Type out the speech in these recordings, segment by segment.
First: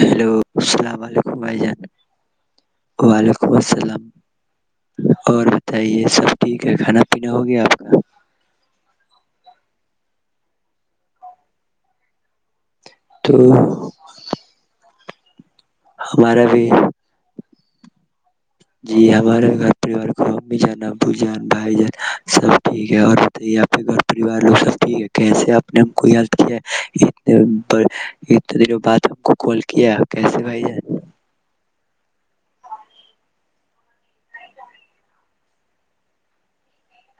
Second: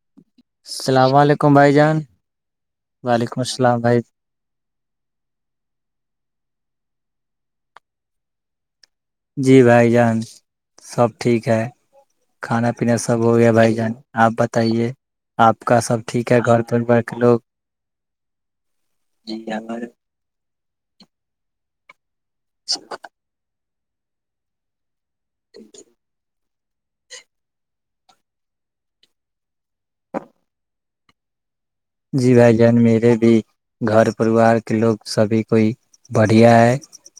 hello السلام علیکم بھائی جان وعلیکم السلام اور بتائیے سب ٹھیک ہے کھانا پنا ہو گیا آپ کا جی بھائی جان سب ٹھیک ہے کھانا اپنے سب تو ہو گیا بھائی جان آپ بتائیے آپ کا سب ٹھیک ہے ہمارا گھر بھی پرار کے لوگ جی ہمارے گھر پریوار کو امی جانا بو جان بھائی جانا سب ٹھیک ہے اور بتائیے آپ گھر پریوار لگ سب ٹھیک ہے کیسے اپنے کوئی اتنے دنوں بعد ہم کو کال کیا کیسے بھائی جی بھائی جان میرے بھی گھر پریوار کے لوگ سبھی کوئی بڑھیا ہے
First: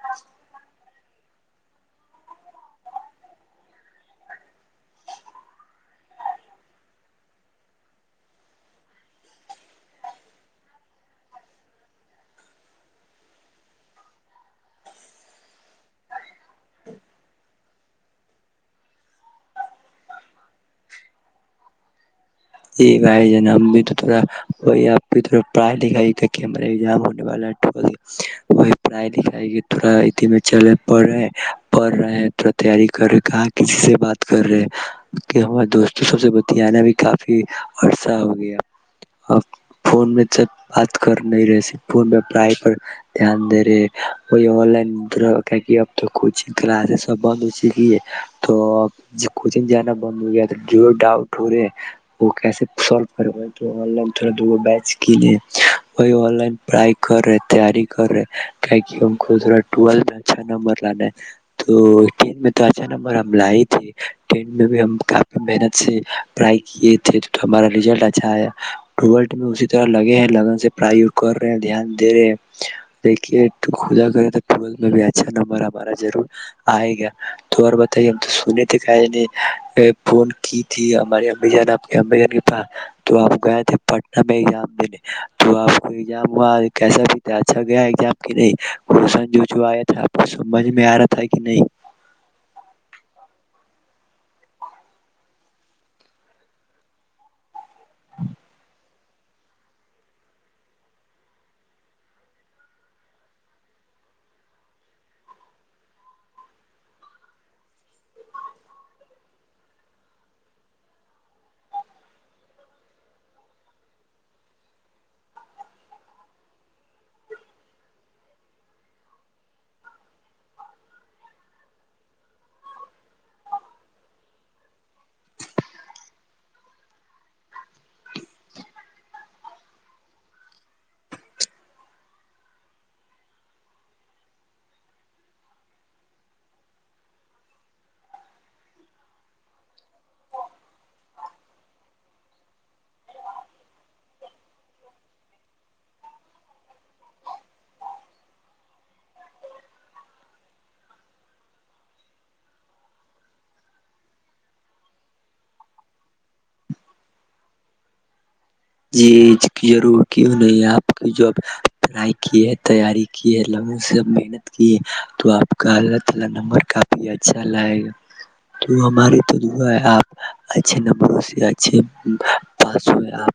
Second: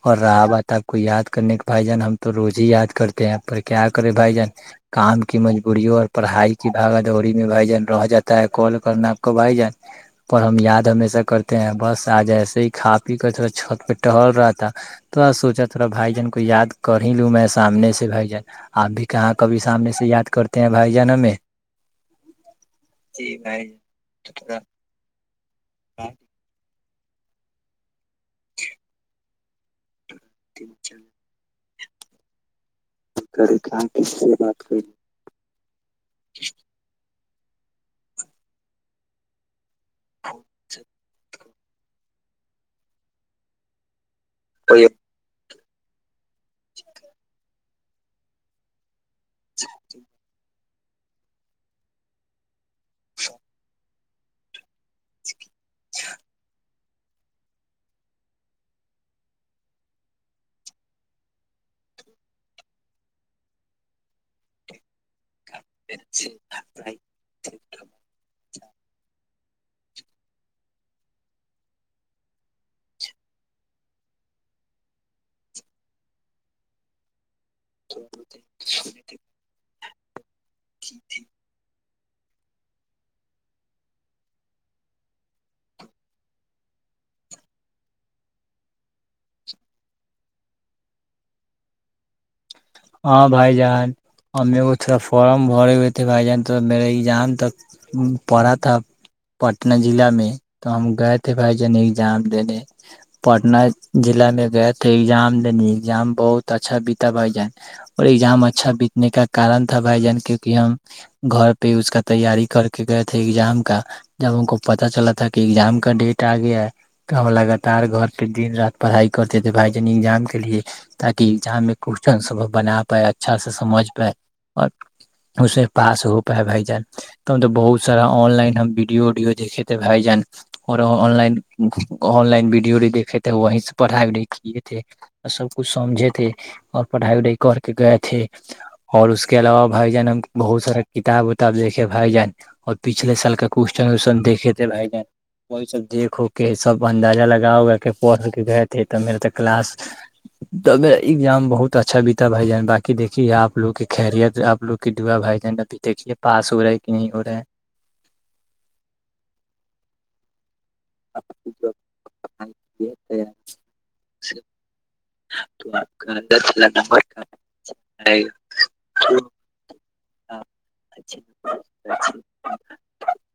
اور رہا تب کو یاد کرنے کے بھائی جان ہم تو روز ہی یاد کرتے ہیں پر کیا کریں بھائی جان کام کی مجبوریوں اور پڑھائی کی بھاگاادوری میں بھائی جان رہ جاتا ہے کال کرنا بھائی جان پر ہم یاد ہمیشہ کرتے ہیں بس آ ج ایسے ہی کا پی کر تھوڑا چھت پہ ٹہل رہا تھا تھڑا سوچا تھوڑا بھائی جان کو یاد کر ہی لوں میں سامنے سے بھائی جان آپ بھی کہاں کبھی سامنے سے یاد کرتے ہیں بھائی جان ہمیں یہ گائے جی بھائی امب تو جان وہ آپ کی پڑھائی لکھائی کہ ہم نے ام ہونے والا ہے وہ پڑھائی لکھائی کے تھڑا میں چلے پڑے پڑ رہے ہیں تیاری کر رہے کہاں کسی سے بات کر رہے کہ ہمارے دوستوں سب سے بت نا بھی کا عرسہ ہو گیا اور فون میں جب بات کر نہیں رہ پور میں پڑائی پر دھیان دے رہے وہیو لدر [inaudible] کوچنگ کلاس س بند ہوی [inaudible] [inaudible] جو ڈاؤٹورے وہ کیسے سالو کرے ہو تو آن لائن تھوڑا دوو بیچ کی لے وہی آ لائن پرڑائی کر رہے تیاری کر رہے تہ ہم کو تھا ٹل میں اچھا نمبر لانا ہے تو ٹین میں تو اچھا نمبر ہم ل ہی تھے ٹین میں بھی ہم کافی محنت سے پڑھائی کیے ہمارا رزلٹ اچھا آیا میں اسی طرح لگے ہیں لگن سے کر رہے ہیں دھیان د رہے دیکھیا کر میں بھی اچھا نمبر ہمارا ضرور آئے گا تو اورار بتائیے ہم تو سنے تھے کہ ہے نہیں پن کی تھی ہمارے اب جانا پاس تو آپ گئے تھے پٹن میں ایام دینے تو آپ کو ایام کیسا بھی تھا اچھا گیا نہیںن آیا تھا آپ کو سمجھ میں آ رہا تھا کہ نہیں ہاں بھائی جان ہمیں وہ تھوڑا فارم بھرے ہوئے تھے بھائی جان تو میرا ایگزام تک پڑا تھا پٹنہ ضلع میں تو ہم گئے تھے بھائی جان ایگزام دینے پٹنہ ضلع میں گئے تھے ایگزام دینے ایگزام بہت اچھا بتا بھائی جان اور ایگزام اچھا بیتنے کا کارن تھا بھائی جان کیک کہ ہم گھر پہ اس کا تیاری کر کے گئے تھے ایگزام کا جب ان کو پتا چلا تھا کہ ایگزام کا ڈیٹ آ گیا ہے تو ہم لگاتار گھر پہ دن رات پڑھائی کرتے تھے بھائی جان ایگزام کے لیے تاکہ ایگزام میں کوشن سب بنا پائے اچھا سے سجھ پائے اور اسے پاس ہو پائے بائی جان ہم تو بہت سارا آن لائن ہم وڈیوڈیو د تھ بائی جان اورنائن آن لائن ویڈیوی د تھ وہ سے پڑھائی کے تھے س کچھ سمھے تھے اور پڑھائی کر کے گئے تھے اور اس کے علاوہ بھائی جان ہم بہت سارا کتاب وتاب دیکھے بھائی جان اور پچھلے سال کا کوشچن وین دیکے تھے بھائی جان وہی سب دیکھ ہو کے سب اندازہ لگا اگا کے پڑھ کے گئے تھے ت میرا ت کلاسا ایگزام بہت اچھا بھی بھائی جان باقی دیکھیے آپ لوگ کی خیریت آپ لوگ کی دعا بھائی جان ابھی دیکھیے پاس ہو رہا ہے کہ نہیں ہو رہا ہے جی ضرور کیوں نہیں آپ کی جو پڑھائی کی ہے تیاری کی ہے لوگوں سےب محنت کی ہے [inaudible]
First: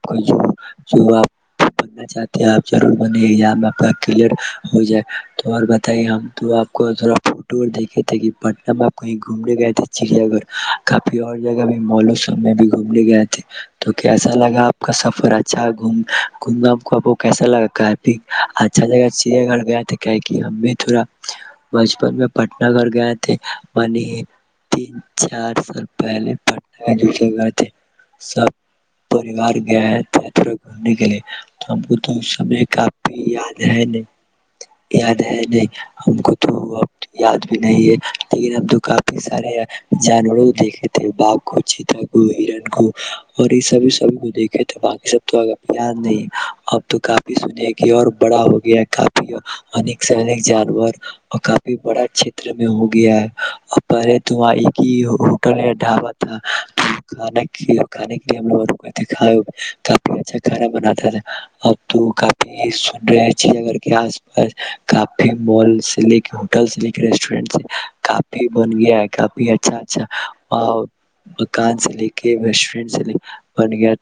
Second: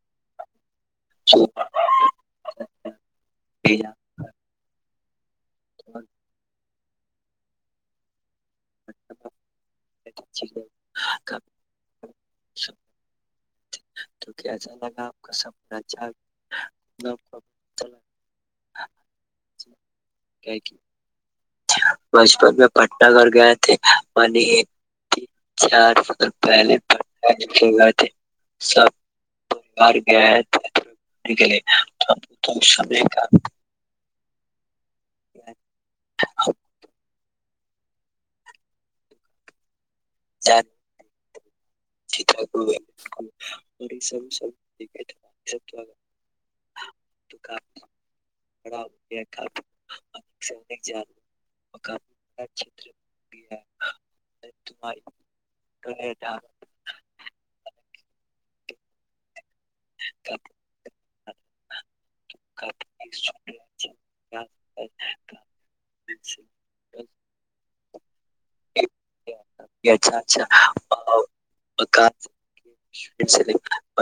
تو آپ بننا چاہتے ہیں آپ ور ب ایزام آپ کا کلیئر ہو جائے تو اور بتائیے ہم تو آپ کو تھوڑا فوٹو اور دیکے ت پٹنہ میں آپ کہیں گھومنے گئے تھے چڑیا گھر کافی اور جگہ بھی ملوس میں بھی گھومنے گیا تھا [inaudible] تو کیسا لگا کا سفر اچھا گومنا کو کیسا لگا کہ اچھا جگہ چڑیا گڑھ گیا تھا کہ ہم بھی تھوڑا بچپن میں پٹنہ گھر گئے تھے منی تین چار سال پہلے پٹن جتے گھر تھے سب پریوار گئے تھے تھوڑے گھومنے کے لیے تو ہم کو تو اس سمے کافی یاد ہے نہیں یاد ہے نہیں ہم کو تو اب یاد نہیں ہے لیکن اب جو کافی سارے جانوروں دیکھے تھے باغ کو چتا کو ہیرن کو اور یہ سب سب کو دیک تو باقی سب تو ا یار نہیں اب تو کافی سنے کہ اور بڑا ہو گیا ہے کافی انک سے انک جانور اور کافی بڑا چھیت میں ہو گیا ہے اور پہلے تو وہاں ایک ہی ہوٹل یا ڈھابا تھا کھانے کانے کے لیے ہم لوگ رکئے تھے کا کافی اچھا کھانا بناا اب تو کافی سن رہے ہیں چ نگر کے آس پاس کافی مال سے لے کے ہوٹل سے لے کے ریسٹورینٹ سے کپ بن گیا ہے کپی اچھا اچھا مکان سے لے کےٹ سے ل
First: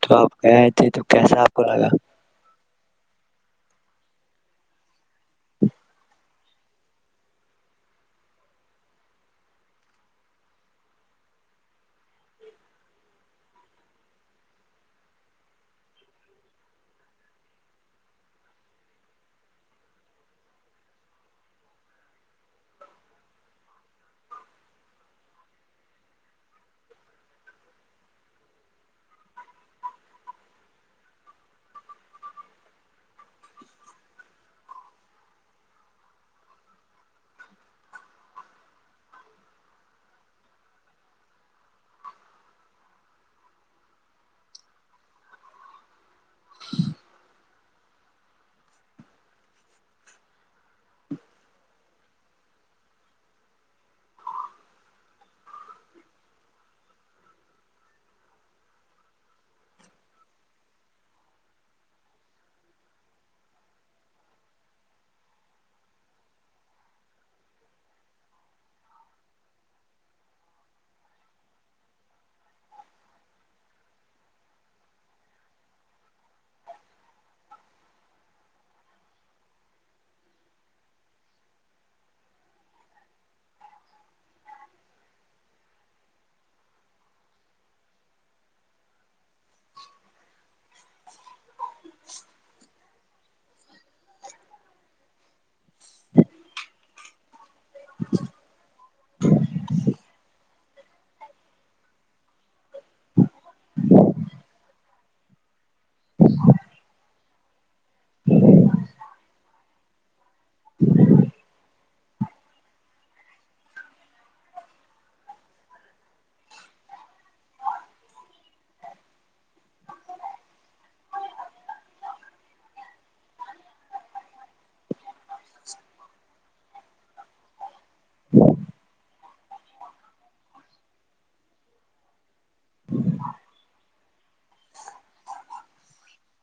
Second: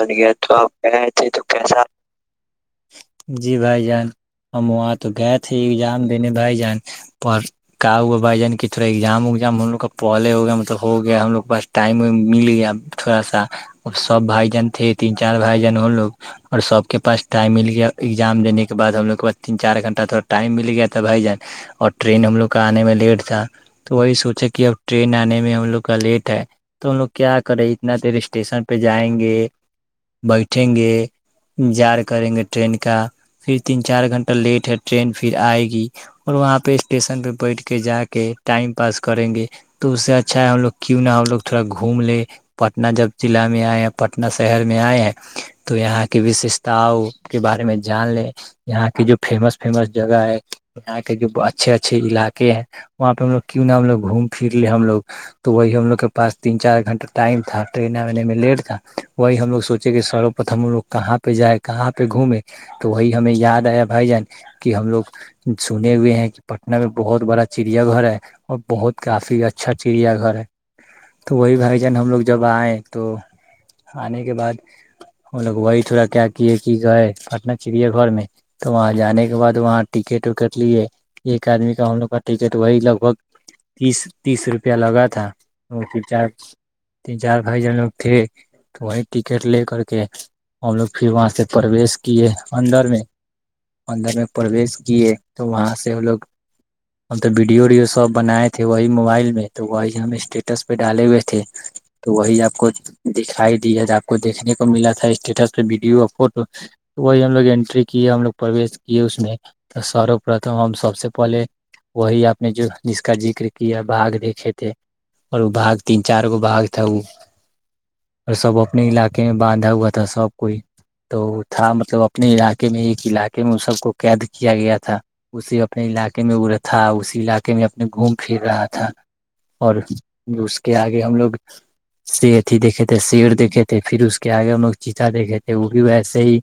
تو آپ گئے تھے تو کیسا آپ کو لگا جی بھائی جان ہمات تو گئے تھے ایگزام دینے میں بھائی جان پر کہؤ ہوا بھائی جان کی تھوڑا ایگزام اگزام لوگ کا پہلے ہو گیا مطلب ہو گیا ہم لوگ کے پاس ٹائم مل گیا تھوڑا سا ا سب بھائی جان تھے تین چار بھائی جان ہو لوگ اور سب کے پاس ٹائم مل گیا ایگزام دینے کے بعد ہم لوگ کے پاس تین چار گھنٹہ تھوڑا ٹائم مل گیا تھا بھائی جان اور ٹرین ہم لوگ کا آنے میں لیٹ تھا تو وہی سوچے کہ اب ٹرین آنے میں ہم لوگ کا لیٹ ہے تو ہم لوگ کیا کریں اتنا دیر اسٹیشن پہ جائیں گے بیٹھیں گے جار کریں گے ٹرین کا پھر تین چار گھنٹہ لیٹ ہے ٹرین پھر آئے گی اور وہاں پہ اسٹیشن پہ بیٹھ کے جا کے ٹائم پاس کریں گے تو اس سے اچھا ہے ہم لوگ کیوں نہا ہم لوگ تھوڑا گھوم لیں پٹنہ جب ضلع میں آئے ہیں پٹنہ شہر میں آئے ہیں تو یہاں کی وشش تاؤ کے بارے میں جان لے یہاں کے جو فیمس فیمس جگہ ہے یہاں کے جو اچھے اچھے علاقے ہیں وہاں پہ ہم لوگ کیوں نہا ہم لوگ گھوم پھر لے ہم لوگ تو وہی ہم لوگ کے پس تین چار گھنٹہ ٹائم تھا ٹریننانے میں لیٹ تھا وہی ہم لوگ سوچے کہ سروپتم لوگ کہاں پہ جائے کہاں پہ گھومے تو وہی ہمیں یاد آیا بھائی جان کہ ہم لوگ سنے ہوئے ہیں کہ پٹنہ میں بہت بڑا چڑیا گھر ہے اور بہت کافی اچھا چڑیا گھر ہے تو وہی بھائی جان ہم لوگ جب آئیں تو آنے کے بعد ہم لوگ وہی تھوڑا [unintelligible] کیا کیے کہ گئے پٹنہ چڑییا گھر میں تو وہاں جانے کے بعد وہاں ٹکٹ وکٹ لیے ایک آدمی کا ہم لوگ کا ٹکٹ وہی لگ بھگ تیس تیس روپیہ لگا تھا وہ ت چار تین چار بھائی جن لوگ تھے تو وہی ٹکٹ لے کر کے ہم لوگ [unintelligible] پرویش کیے اندر میں اندر میں پرویش کیے تو وہاں سے ہم لوگ ہم تو ویڈیو ویڈیو سب بنائے تھے وہی موبائل میں تو وہی ہم اسٹیٹس پہ ڈالے ہوئے تھے تو وہی آپ کو دکھائی دیا ج آپ کو دیکھنے کو ملا تھا اسٹیٹس [unintelligible] [unintelligible] فوٹو تو وہ [unintelligible] ہم لوگ انینٹری کیے ہم لوگ پروی کیے اس میں تو سرو پرتم ہم سب سے پہلے وہی اپ نے جو جس کا ذکر کیا بھگ دیکھے تھے اور وہ بھاگ تین چار گو بھاگ تھا وہ اور سب اپنے علاقے میں باندھا ہوا تھا سب [unintelligible] کوئی تو تھا مطلب اپنے علاقے میں ایک علاقے میں سب کو قید کیا گیا تھا [unintelligible] اسے اپنے علاقے میں ا تھا اسی علاقے میں [unintelligible] گھوم پھر رہا تھا [unintelligible] اور اس کے آگے ہم لوگ س اھی دیکے تھے شیر دیکھے تھے پھر اس کے آگے ہم لوگ چ [unintelligible] ا دیکھے تھے وہ بھی ویسے ہی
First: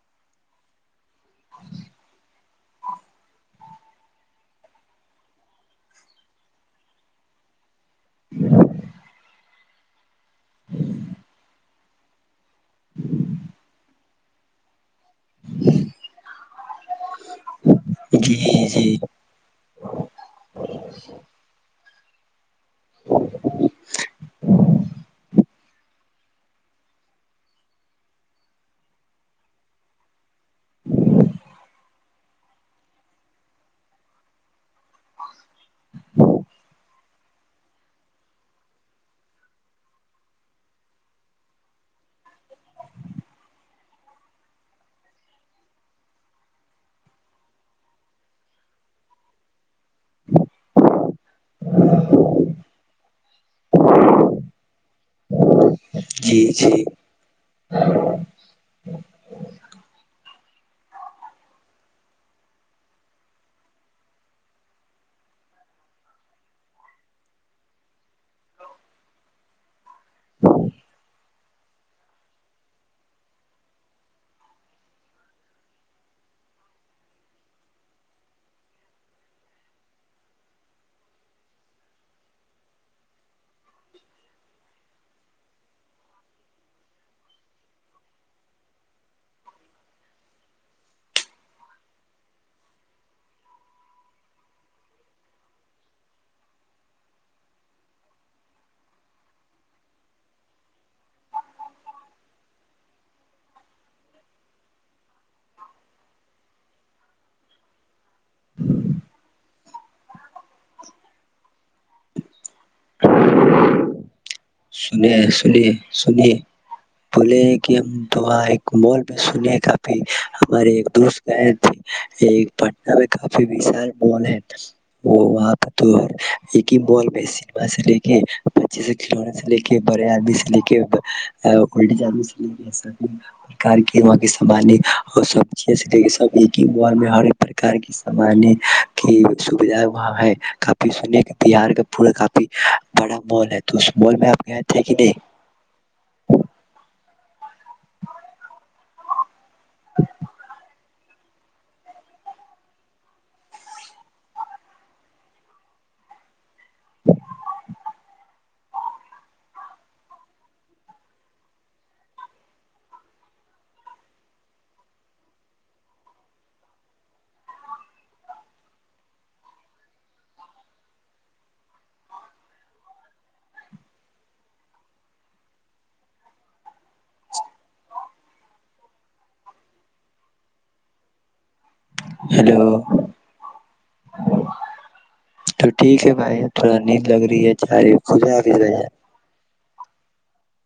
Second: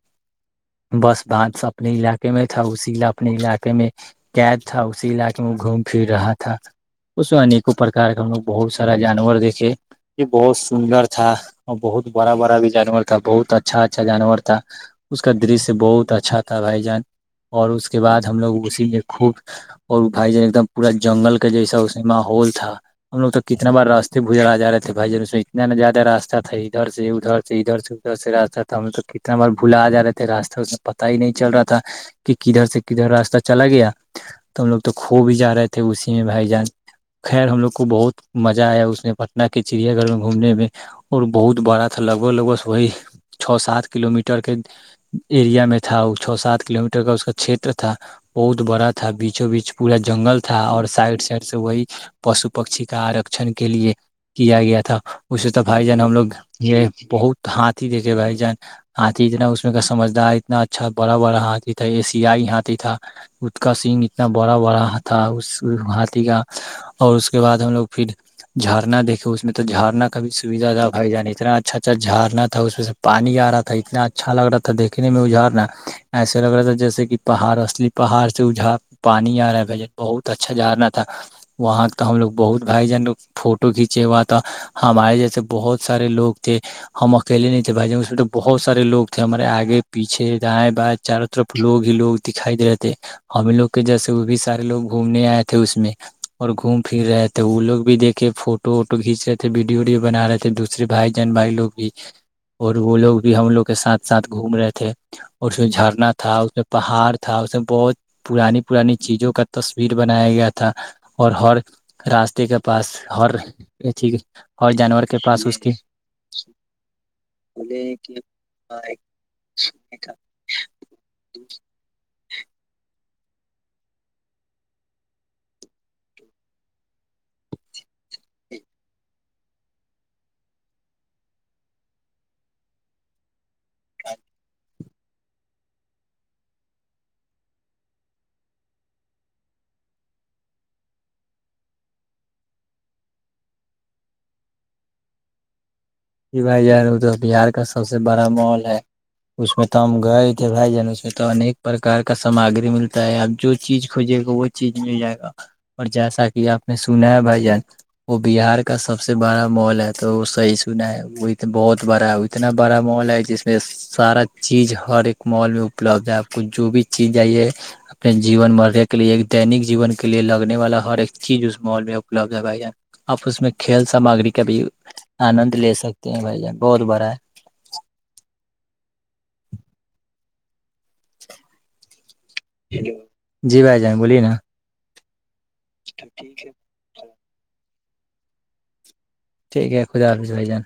بس بد اپنے علاقے میں تھا اسی اپنے علاقے میں قید تھا اسی علاقے میں گھوم پھر رہا تھا اس میں [unintelligible] پرکار کا ہم لو بہت سارا [unintelligible] جانور دیکھے یہ بہت سندر تھا اور بہت بڑا بڑا بھی جانور تھا بہت [unintelligible] اچھا اچھا جانور تھا اس کا درشیہ بہت اچھا تھا بھائی جان [unintelligible] اور اس کے بعد جی ہم لوگ اسی جی میں خوب اور بھائی جن ایک دم پورا جنگل کا جیسا ا ہو [unintelligible] تھا ہم لگ تو کتنا بار راستے بھجڑ آا ج رہے تھے بھائی ج [unintelligible] ج نے زیادہ رستہ تھے ادھر سے ادھر سے ادھر سے [unintelligible] ادھر سے راستہ تھا ہم لوگ تو کتنا بار بھلا آ جا رہے تھے راستہ اس میں پت ہی نہیں چل رہا تھا کہ کدھر سے کدھر راستہ چلا گیا تو ہم لوگ تو کو بھی ہی جا رہے تھے اسی میں بھائی جان خیر ہم لوگ کو بہت مزہ آیا اس میں پٹنہ کے چڑیا گھر میں گھومنے میں اور بہت بڑا تھا لگوں لگو وہی [unintelligible] چھو سات کلو میٹر کے ایریا میں تھا وہ چو سات کلو میٹر کا اس کا چھیتر تھا بہت بڑا تھا بیچوں بیچ پورا جنگل تھا اور سائڈ سائڈ سے وہی پشو پکشی کا آرکشن کے لیے کیا گیا تھا [unintelligible] اس سے تو بھائی جان ہم لوگ جی جی یہ بہت ہاتھ [unintelligible] بھ جان آتی اتنا اس میں کا سجھدار [unintelligible] اتنا اچھا بڑا بڑا ہاتھی تھا ا سیائی ہاتھی تھا اس کا سین اتنا بڑا بڑا تھا اس ہاتھی کا اور اس کے بعد ہم لوگ پھر جھرنا دیکھے اس میں تو جھرنا کا کبھی سویدھا نہا بائی جانی اتنا اچھا اچھا جارڑنا تھا اس پانی آ رہا تھا اتنا اچھا لگ رہا تھا دیکھنے میں اجھارنا ایسے لگ رہا تھا جیسے کہ پہاڑ اصلی پہاڑ سے اجھڑ پانی آ رہا ہے بھائی جان بہت اچھا جڑنا تھا وہاں کا ہم لوگ بہت بھائی جان فوٹو کھینچے ہوا تھا ہمارے جیسے بہت سارے لوگ تھے ہم پہلے نہیں تھے بھائی ج اس میں تو بہت سارےوگ تھے ہمارے آگے پیچھے دائیں بائیں چاروں طرف لوگ ہی لوگ دکھائیے تھے ہم لوگ کے جیسے وہ بھی سارے لوگ گھومنے آئے تھے اس میں اور گھوم پھر رہے تھے وہ لوگ بھی دیکھے فوٹو ووٹو کھینچ رہے تھے ویڈیو ویڈیو بنا رہے تھے دوسرے بھائی جہن بھائی لو بھی اور وہ لوگ بھی ہم لوگ کے ساتھ ساتھ گھوم رہے تھے اور اس میں جھرنا تھا اس میں پہاڑ تھا اس میں بہت پرانی پرانی چیزوں کا تصویر بنایا گیا تھا اور ہر راستے کے پاس ہرھی سنی سنیے سنی بولے کہ ہم داں ایک مول میں سنے کافی ہمارے ایک دوست گئے تھے یہ پٹن میں کافیشال مال ہے وہ وہاں پہ تو ایک ہی مال میں سما سے لے کے پچیس کلونے ے کے بڑے آدمی سے لے کےد سے لے کےباراں کے سامان اور سب چی سے لے کے س ایک ہی م میں ہر پر کے سامان کی سھا وہاں ہے کافی س بہار کا پورا کافی بڑا مال ہے تو اس مال میںپ تھی دے ج بھائی ار ا تو بہار کا سب سے بڑا ماحول ہے اس میں تو ہم گئے تھے بائی جان اس سے تو انیک پرکار کا سامگری ملتا ہے آپ جو چیز کھجے گا وہ چیز مل جائے گا اور جیسا کہ آپ نے سنا ہے بھائی جان وہ بہار کا سب سے بڑا مال ہے تو وہ صحیح چنا ہے وہنا بہت بڑا ہے اتنا بڑا مال ہے جس میں سارا چیز ہر ایک مال میں اپلبد ہے آپ کو جو بھی چیز جائیے اپنے جین مرنےے کے لیے دینک جیون کے لیے لگنے والا ہر ایک چیز اس مال میں اپلبد ہے بھائی آپ اس میں کھیل سامگری کا بھی آند لے سکتے ہیں بھائی جان بہت بڑا ہے [inaudible] ہیلو جی بھائی جان بولیے نا تو ٹھیک ہے بھائی تھوڑا ن [unintelligible] لگ رہی ہے چاری خد حف ہے ٹھیک ہے خودہ بجائی جان